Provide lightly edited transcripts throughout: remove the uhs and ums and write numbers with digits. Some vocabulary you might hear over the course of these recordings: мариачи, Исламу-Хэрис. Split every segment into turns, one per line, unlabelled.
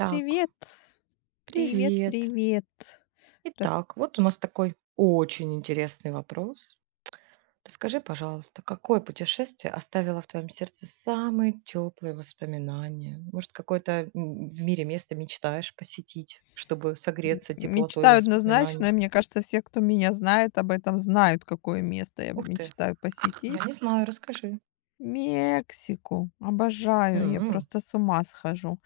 Так,
Привет. Привет,
привет.
привет. Раз
Итак, вот у нас такой очень интересный вопрос. Расскажи, пожалуйста, какое путешествие оставило в твоем сердце самые теплые воспоминания? Может, какое-то в мире место мечтаешь посетить, чтобы
м
согреться теплотой
Мечта
воспоминаний?
однозначная. Мне кажется, все, кто меня знает, об этом знают, какое место я
Ух ты,
мечтаю
я
посетить.
не знаю, расскажи.
Мексику. Обожаю. Я
М,
просто с ума схожу.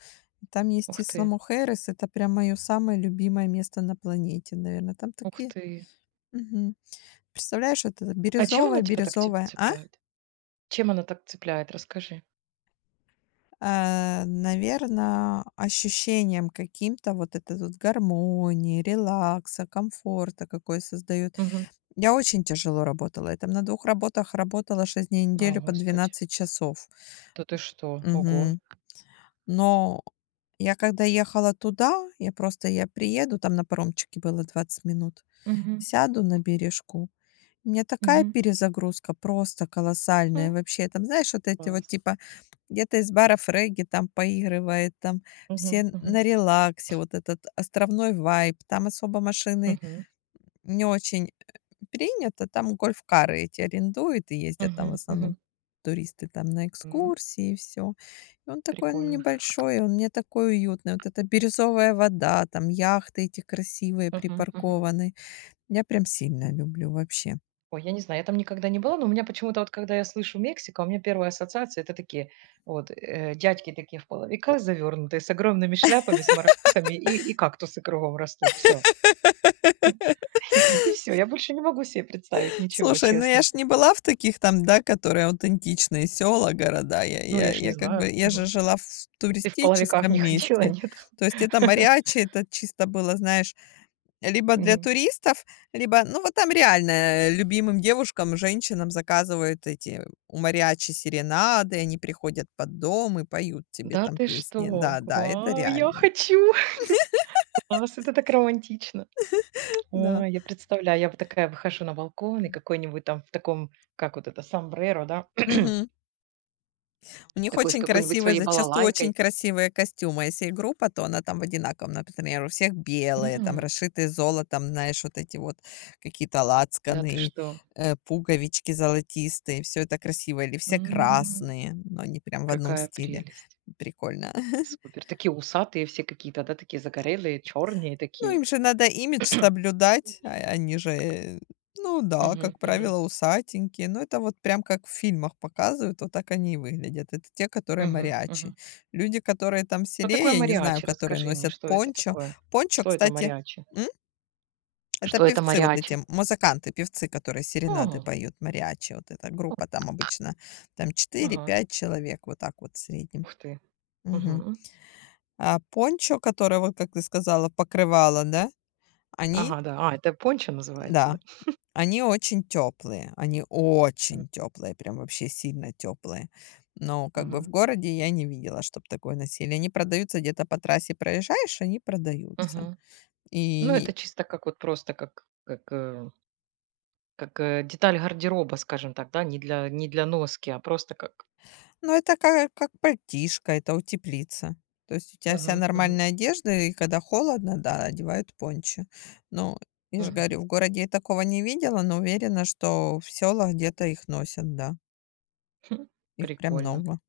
Там есть
Ух ты,
Исламу-Хэрис. Это прям мое самое любимое место на планете, наверное. Там
ух
такие.
ты.
Мгм. Представляешь, вот это
А чем она тебя так
бирюзовое-бирюзовое, а?
цепляет? Чем она так цепляет? Расскажи.
Наверное, ощущением каким-то вот этой вот гармонии, релакса, комфорта, какой создает.
Мгм.
Я очень тяжело работала. Я там на двух работах работала 6 дней в
О,
неделю по
Господи.
12 часов.
Да ты что? Ого.
Мгм. Но я когда ехала туда, я просто я приеду, там на паромчике было 20 минут,
Угу.
сяду на бережку, у меня такая перезагрузка просто колоссальная
Угу.
вообще. Там, знаешь, вот эти вот
Класс.
типа где-то из баров регги там поигрывает, там
Мгм,
все
мгм,
на релаксе, вот этот островной вайб, там особо машины
мгм,
не очень принято, там гольф-кары эти арендуют и ездят там в
мгм,
основном
мгм,
туристы там на
м.
экскурсии и все. И он такой, ну,
Прикольно.
небольшой, он мне такой уютный. Вот эта бирюзовая вода, там яхты эти красивые
Мгм, мгм.
припаркованы. Я прям сильно люблю вообще.
Ой, я не знаю, я там никогда не была, но у меня почему-то вот, когда я слышу Мексика, у меня первая ассоциация — это такие вот, дядьки такие в половиках завернутые, с огромными шляпами, с маракасами и кактусы кругом растут. Все. И все, я больше не могу себе представить ничего,
Слушай, ну я
честно.
ж не была в таких там, да, которые аутентичные села, города. Я
Ну,
я
я ж не
я как бы
знаю.
я же
Мгм.
жила в
Ты в половиках
туристическом
не ходила,
месте.
нет?
То есть это мариачи, это чисто было, знаешь, либо для
Мгм.
туристов, либо ну вот там реально, любимым девушкам, женщинам заказывают эти у мариачи серенады, они приходят под дом и поют тебе
Да
там
ты
песни.
что?
Да, да, это
Вау, я
реально.
хочу! Класс, это так романтично.
Да.
Ой, я представляю, я вот такая выхожу на балкон и какой-нибудь там в таком, как вот это, сомбреро, да,
Мгм. У них
такой с
очень
какой-нибудь
красивые,
своей
зачастую очень
балалайкой.
красивые костюмы. Если и группа, то она там в одинаковом, например, у всех белые, там
М,
расшитые золотом, знаешь, вот эти вот какие-то
да ты
лацканы,
что?
пуговички золотистые, все это красиво. Или все
М,
красные, но они прям в одном
Какая
стиле.
прелесть.
Прикольно.
Супер. Такие усатые все какие-то, да, такие загорелые, черные
Ну,
такие.
им же надо имидж соблюдать, а они же, ну да,
Мгм,
как
мгм,
правило, усатенькие. Но это вот прям как в фильмах показывают, вот так они и выглядят. Это те, которые
мгм,
мариачи.
мгм.
Люди, которые там в
Что
селе,
такое
я не знаю,
мариачи?
которые
Расскажи мне,
носят
что это
пончо.
такое?
Пончо,
Что это
кстати,
мариачи?
м? Это
Что это
певцы вот эти,
мариачи?
музыканты, певцы, которые серенады поют, мариачи. Вот эта
О.
группа там обычно, там четыре
Ага,
пять человек, вот так вот в среднем.
ух ты.
Мгм.
Мгм.
А пончо, которое, вот как ты сказала, покрывало, они
Ага, да. А, это пончо называется, да?
да. Они
Мгм.
очень теплые, прям вообще сильно теплые. Но как бы в
Мгм.
городе я не видела, чтобы такое носили. Они продаются, где-то по трассе проезжаешь, они продаются.
Ну, это
И,
чисто как вот просто как деталь гардероба, скажем так, да, не для носки, а просто как там.
ну, это как пальтишко, это утеплица. То есть у тебя вся
Мгм. Мгм.
нормальная одежда, и когда холодно, да, одевают пончо. Ну, я же
Мгм.
говорю, в городе я такого не видела, но уверена, что в селах где-то их носят, да.
Хм,
Их прям
прикольно.
много.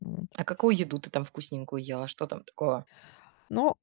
Вот.
А какую еду ты там вкусненькую ела? Что там такого?
Но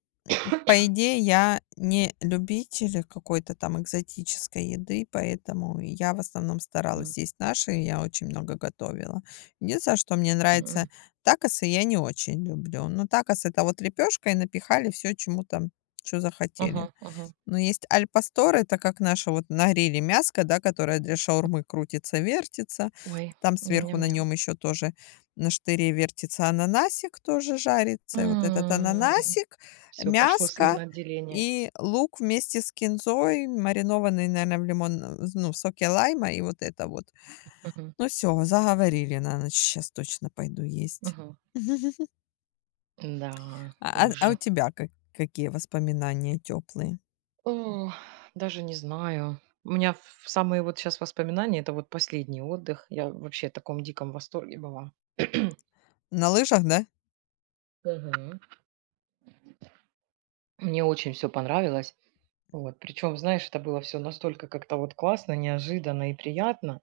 по идее, я не любитель какой-то там экзотической еды, поэтому я в основном
М.
старалась есть наши, и я очень много готовила. Единственное, что мне нравится,
М.
такосы я не очень люблю. Но такос — это вот лепешка, и напихали все чему там что захотели.
Мгм, мгм.
Но есть аль Это как наша вот на гриле мяско, да, которое для шаурмы крутится, вертится.
Ой,
Там сверху на
ням-ням-ням.
нем еще тоже на штыре вертится ананасик, тоже жарится. И вот этот ананасик,
Все, пошло
мяско
слюноотделение.
и лук вместе с кинзой, маринованный, наверное, в лимон э, ну, в соке лайма, и вот это вот.
Мгм,
Ну все, заговорили на ночь. Щас точно пойду есть.
мгм. Да,
А у
уж.
тебя какие воспоминания теплые?
О, даже не знаю. У меня в самые вот сейчас воспоминания, это вот последний отдых. Я вообще в таком диком восторге была.
На лыжах, да?
Мгм. Мне очень все понравилось. Вот. Причем, знаешь, это было все настолько как-то вот классно, неожиданно и приятно.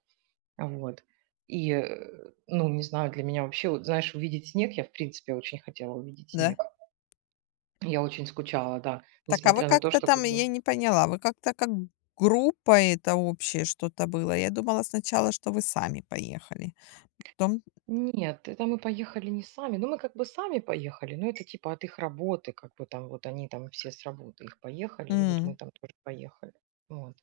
Вот. И, ну, не знаю, для меня вообще, вот, знаешь, увидеть снег, я, в принципе, очень хотела увидеть
Да.
снег. Я очень скучала, да,
Так, а вы
несмотря на то,
как-то
что
там,
как
я
бы.
не поняла, вы как-то как группа это общее что-то было? Я думала сначала, что вы сами поехали. Потом,
Нет, это мы поехали не сами. Ну, мы как бы сами поехали, но это типа от их работы, как бы там вот они там все с работы их поехали, и вот
м,
мы там тоже поехали. Вот.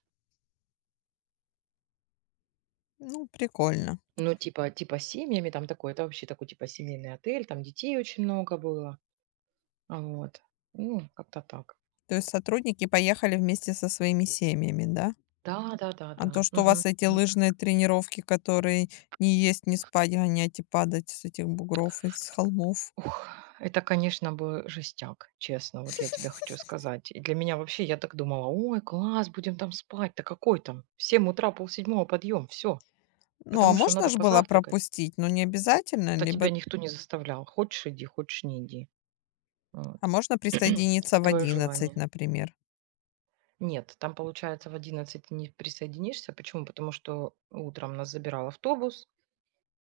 ну, прикольно.
Ну, типа, типа семьями там такое, это вообще такой типа семейный отель, там детей очень много было. А вот. Ну, как-то так.
То есть сотрудники поехали вместе со своими семьями, да?
Да, да, да,
А
да.
то, что у
Мгм,
вас эти
мгм.
лыжные тренировки, которые не есть, не спать, гонять и падать с этих бугров и с холмов.
Ух, это, конечно, был жестяк, честно, вот я тебе хочу сказать. И для меня вообще, я так думала, ой, класс, будем там спать, да какой там? В 7 утра, полседьмого подъем, все.
Ну, а
Потому что
можно
надо
же было
позавтракать.
пропустить, но не обязательно,
Да
либо...
тебя никто не заставлял. Хочешь — иди, хочешь — не иди.
А
Вот.
можно присоединиться
Это
в
твое
11,
желание.
например.
Нет, там, получается, в 11 ты не присоединишься. Почему? Потому что утром нас забирал автобус,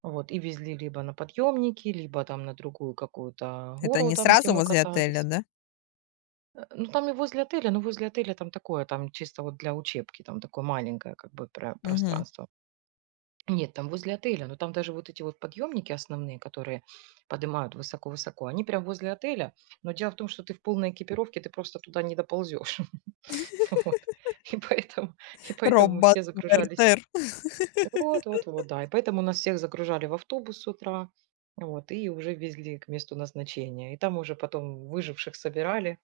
вот, и везли либо на подъемники, либо там на другую какую-то
Это
гору,
не
там, где
сразу
мы
возле отеля,
катались.
да?
Ну, там и возле отеля, но возле отеля там такое, там чисто вот для учебки, там такое маленькое как бы
Мгм.
пространство. Нет, там возле отеля, но там даже вот эти вот подъемники основные, которые поднимают высоко-высоко, они прям возле отеля. Но дело в том, что ты в полной экипировке, ты просто туда не доползешь. Вот. И поэтому, и поэтому мы
Робот
все загружались.
Вертер.
Вот, вот, вот, да. И поэтому нас всех загружали в автобус с утра, вот, и уже везли к месту назначения. И там уже потом выживших собирали,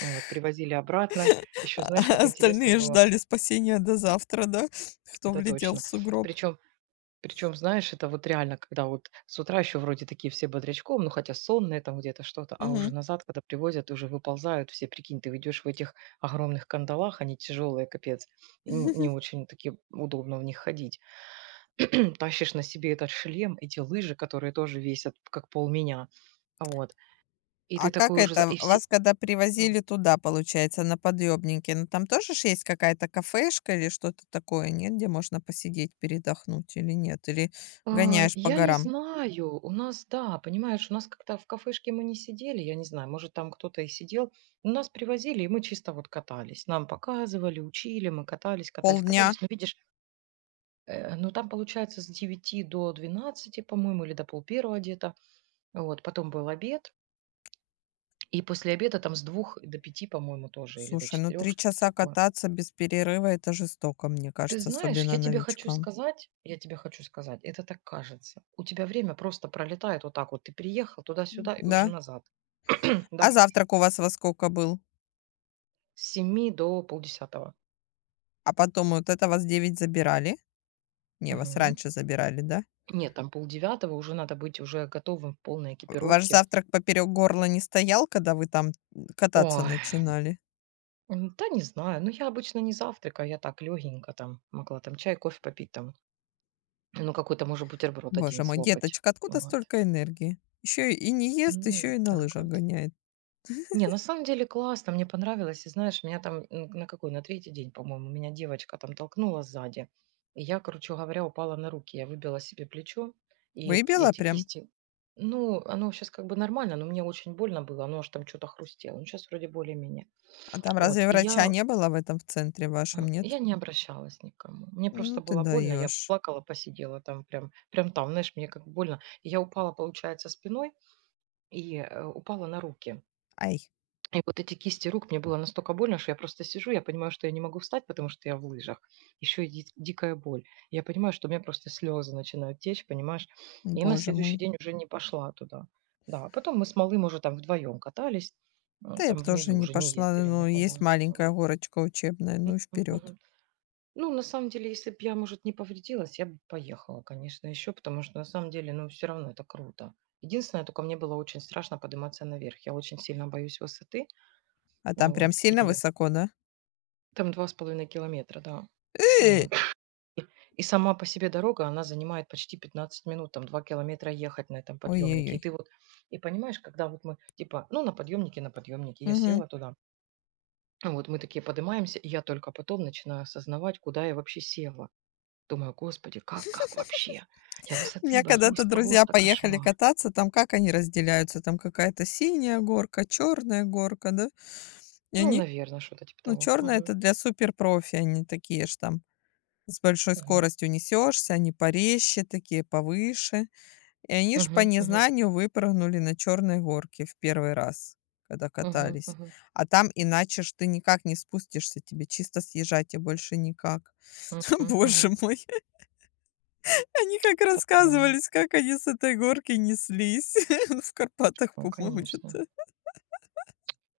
вот, привозили обратно. Еще, знаешь,
А
так интересно
остальные
было,
ждали спасения до завтра, да? Кто
это
влетел в
точно.
сугроб.
Причем Причем, знаешь, это вот реально, когда вот с утра еще вроде такие все бодрячком, ну хотя сонные там где-то что-то, а уже
Мгм.
назад, когда привозят, уже выползают все, прикинь, ты идешь в этих огромных кандалах, они тяжелые, капец, и не очень таки удобно в них ходить. Тащишь на себе этот шлем, эти лыжи, которые тоже весят как пол меня, вот. И
А
ты
как
такой уже,
это,
и все.
вас когда привозили туда, получается, на подъемнике? Ну, там тоже ж есть какая-то кафешка или что-то такое, нет, где можно посидеть, передохнуть или нет? Или
А,
гоняешь по
я не
горам?
знаю. У нас, да, понимаешь, у нас как-то в кафешке мы не сидели, я не знаю, может, там кто-то и сидел. Но нас привозили, и мы чисто вот катались. Нам показывали, учили, мы катались, катались,
Полдня?
катались. Но видишь, ну там получается с 9 до 12, по-моему, или до полпервого где-то. Вот, потом был обед. И после обеда там с 2 до 5, по-моему, тоже, или до
Слушай, ну
четырех,
три
что-то
часа
такое.
кататься без перерыва — это жестоко, мне
Ты
кажется,
знаешь,
особенно
я тебе хочу
новичкам.
сказать, я тебе хочу сказать, это так кажется. У тебя время просто пролетает вот так вот. Ты приехал
М,
туда-сюда и уже
да?
назад.
А
Да,
завтрак у вас во сколько был?
с семи до полдесятого.
А потом вот это вас 9 забирали? Не, вас
Мгм.
раньше забирали, да?
Нет, там полдевятого уже надо быть уже готовым в полной
Ваш
экипировке.
завтрак поперек горла не стоял, когда вы там кататься
Ой,
начинали?
да не знаю, ну я обычно не завтракаю, я так легенько там могла там чай, кофе попить там, ну какой-то, может, бутерброд
Боже
один
мой,
слопать.
деточка, откуда
Вот.
столько энергии? Еще и не ест,
Ну,
еще
вот
и на
так
лыжах
вот.
гоняет.
Не, на самом деле классно, мне понравилось. И знаешь, меня там на какой, на третий день, по-моему, меня девочка там толкнула сзади. И я, короче говоря, упала на руки. Я выбила себе плечо и
Выбила
эти
прям?
кисти. Ну, оно сейчас как бы нормально, но мне очень больно было. Оно аж там что-то хрустело. Ну, сейчас вроде более-менее.
А там
Вот,
разве
и
врача
я,
не было в этом в центре вашем, нет?
я не обращалась никому. Мне просто
Ну ты
было больно. Я
даешь.
плакала, посидела там прям, прям там, знаешь, мне как больно. И я упала, получается, спиной и упала на руки.
Ай,
И вот эти кисти рук, мне было настолько больно, что я просто сижу, я понимаю, что я не могу встать, потому что я в лыжах. Еще и дикая боль. Я понимаю, что у меня просто слезы начинают течь, понимаешь? И на
боже
следующий
мой.
день уже не пошла туда. Да, а потом мы с малым уже там вдвоем катались,
Да я бы
там
тоже
внизу
не
уже не
пошла,
ездили
ну, есть
никуда.
маленькая
Вот.
горочка учебная, ну и вперед.
Мгм. Ну, на самом деле, если бы я, может, не повредилась, я бы поехала, конечно, еще, потому что на самом деле, ну, все равно это круто. Единственное, только мне было очень страшно подниматься наверх. Я очень сильно боюсь высоты.
А
А
там прям
вот.
сильно
И
высоко, да?
там 2,5 километра, да.
Э!
Вот. И сама по себе дорога, она занимает почти 15 минут, там 2 километра ехать на этом подъемнике. И
Ой-ой-ой.
ты вот, и понимаешь, когда вот мы, типа, ну, на подъемнике, я
Мгм.
села туда, а вот мы такие поднимаемся, и я только потом начинаю осознавать, куда я вообще села. Думаю, господи, как вообще? Я
У
высоты
меня когда-то
боюсь,
друзья
просто
поехали
кошмар.
кататься, там как они разделяются? Там какая-то синяя горка, черная горка, да? И
Ну,
они,
наверное, что-то типа
ну,
того.
черная это
Мгм.
для суперпрофи, они такие ж там с большой
Мгм.
скоростью несешься, они порезче такие, повыше. И они ж по
Мгм. Мгм.
незнанию выпрыгнули на черной горке в первый раз, когда
Мгм.
катались.
Мгм.
А там иначе ж ты никак не спустишься, тебе чисто съезжать и больше никак.
Мгм.
Боже
Мгм.
мой. Они как
Да, да.
рассказывались, как они с этой горки неслись в Карпатах,
Ну,
по-моему,
конечно.
где-то.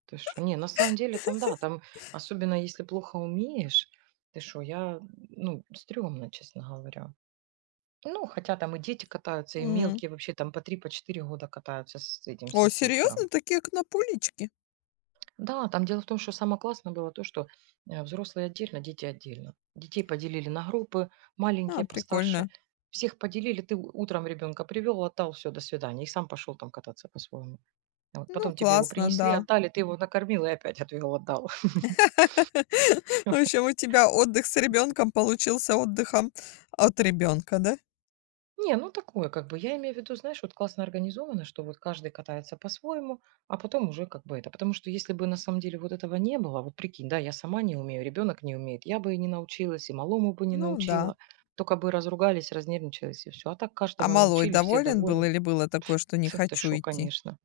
Ты что. Не, на самом деле там, да, там, особенно если плохо умеешь, ты что я, ну, стрёмно, честно говоря. Ну, хотя там и дети катаются, и
М.
мелкие вообще там по 3 по 4 года катаются с этим, с
О,
инструктором.
серьезно? Такие конопулички?
Да, там дело в том, что самое классное было то, что, взрослые отдельно, дети отдельно. Детей поделили на группы,
А,
маленькие, постарше.
прикольно.
Всех поделили, ты у утром ребенка привёл, отдал, всё, до свидания. И сам пошёл там кататься по-своему. Вот
Ну,
потом тебе его
классно,
принесли,
да.
отдали, ты его накормил и опять отвёл, отдал.
В общем, у тебя отдых с ребенком получился отдыхом от ребенка, да?
Не, ну такое, как бы, я имею в виду, знаешь, вот классно организовано, что вот каждый катается по-своему, а потом уже как бы это. Потому что если бы на самом деле вот этого не было, вот прикинь, да, я сама не умею, ребенок не умеет, я бы и не научилась, и малому бы не
Ну да.
научила, только бы разругались, разнервничались и все. А так
А
каждого
малой
научили, все
доволен был
довольны.
или было такое, что не
Ты
хочу
шо,
идти?
конечно.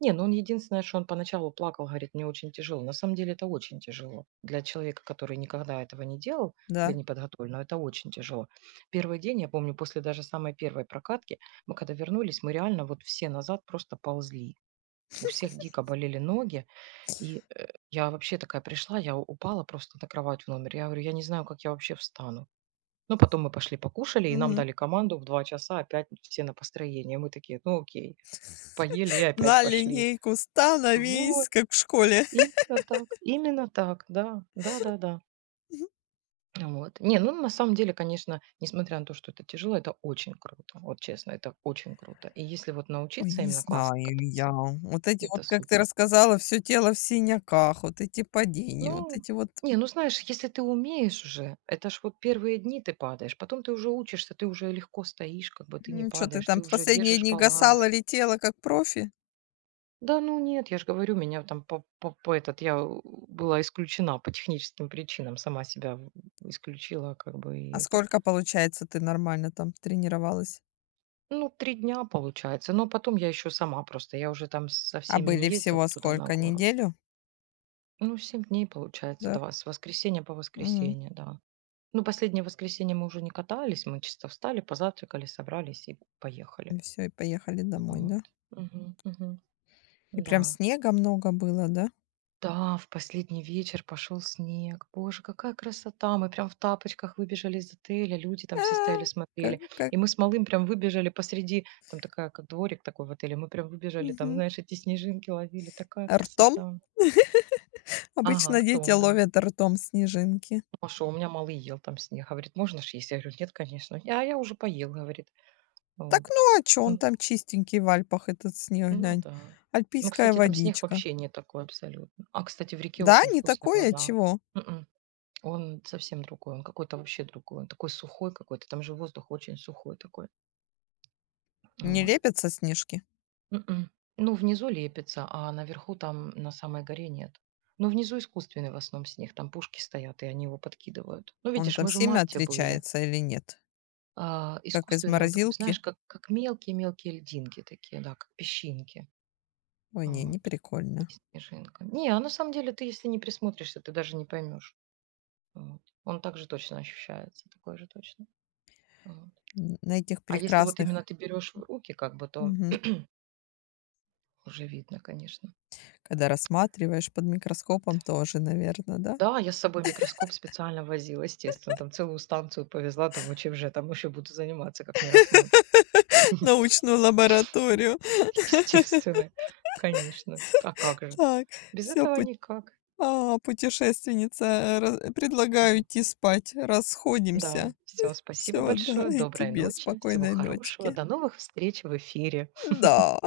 Не, ну он единственное, что он поначалу плакал, говорит: "Мне очень тяжело". На самом деле это очень тяжело. Для человека, который никогда этого не делал, для
Да.
неподготовленного, это очень тяжело. Первый день, я помню, после даже самой первой прокатки, мы когда вернулись, мы реально вот все назад просто ползли. У всех дико болели ноги. И, я вообще такая пришла, я упала просто на кровать в номер. Я говорю: "Я не знаю, как я вообще встану". Ну, потом мы пошли покушали, и нам
Мгм.
дали команду в 2 часа опять все на построение. Мы такие: "Ну, окей". Поели и опять
На
пошли.
линейку становись,
Вот.
как в школе.
Именно так, да, да-да-да. Вот. Не, ну, на самом деле, конечно, несмотря на то, что это тяжело, это очень круто. Вот честно, это очень круто. И если вот
Ой,
научиться
не
именно классно
знаю я.
кататься,
Вот эти вот,
это
как ты
супер.
рассказала, все тело в синяках, вот эти падения, вот
Ну,
эти вот,
не, ну знаешь, если ты умеешь уже, это ж вот первые дни ты падаешь, потом ты уже учишься, ты уже легко стоишь, как бы ты не
что ты
падаешь,
там
ты
в
уже
последние
держишь
дни гасала,
баланс.
летела как профи?
Да, ну нет, я же говорю, меня там по этот, я была исключена по техническим причинам, сама себя исключила, как бы,
А
и это.
сколько, получается, ты нормально там тренировалась?
Ну, 3 дня получается, но потом я еще сама просто, я уже там со
А
всеми не
были
ездила
всего
туда на
сколько,
гору.
неделю,
Ну, 7 дней получается,
да?
да, с воскресенья по
М.
воскресенье, да. Ну, последнее воскресенье мы уже не катались, мы чисто встали, позавтракали, собрались и поехали.
И всё, и поехали домой,
Вот.
да?
Мгм, мгм.
И прям
Да.
снега много было, да?
Да, в последний вечер пошел снег. Боже, какая красота! Мы прям в тапочках выбежали из отеля, люди там все стояли,
А,
смотрели.
как,
И мы с малым прям выбежали посреди, там такая, как дворик такой в отеле, мы прям выбежали, там,
мгм.
знаешь, эти снежинки ловили. Такая
Ртом?
красота. Ага,
Обычно дети
ртом, да.
ловят ртом снежинки.
Ну, а что, у меня малый ел там снег. Говорит, можно ж есть? Я говорю, нет, конечно. А я уже поел, говорит.
Так,
Вот.
ну а чё, он
М,
там чистенький в Альпах, этот снег,
Ну
глянь.
да. Ну,
Альпийская
кстати, там снег
водичка.
вообще не такой абсолютно. А, кстати, в реке
Да,
очень
не
вкусная
такое, а
вода.
чего?
Мгм. Он совсем другой, он какой-то вообще другой, он такой сухой какой-то, там же воздух очень сухой такой.
Не
Вот.
лепятся снежки?
м Ну, внизу лепится, а наверху там на самой горе нет. Ну, внизу искусственный в основном снег, там пушки стоят, и они его подкидывают. Ну,
Он
видишь,
там
мы же в
сильно
марте были.
отличается или нет?
А,
Как из
искусственный он такой,
морозилки?
знаешь, как мелкие-мелкие льдинки такие, да, как песчинки.
Ой, не, не
Вот.
прикольно.
Не снежинка. Не, а на самом деле ты, если не присмотришься, ты даже не поймешь. Вот. Он также точно ощущается, такой же точно. Вот.
Н на этих
А если вот
прекрасных.
именно ты берешь в руки, как бы, то
Мгм,
уже видно, конечно.
когда рассматриваешь под
Вот.
микроскопом, тоже, наверное, да?
Да, я с собой микроскоп специально возила, естественно, там целую станцию повезла, думаю, чем же я там еще буду заниматься, как не рассматривать.
Научную лабораторию.
Естественно, конечно. А как же?
Так,
Без
всё,
этого никак.
а, путешественница, э, ра
А.
предлагаю идти спать. Расходимся.
Да, все, спасибо
Все, да,
большое,
и
доброй
тебе
ночи, всего
спокойной
хорошего,
ночки.
до новых встреч в эфире.
Да.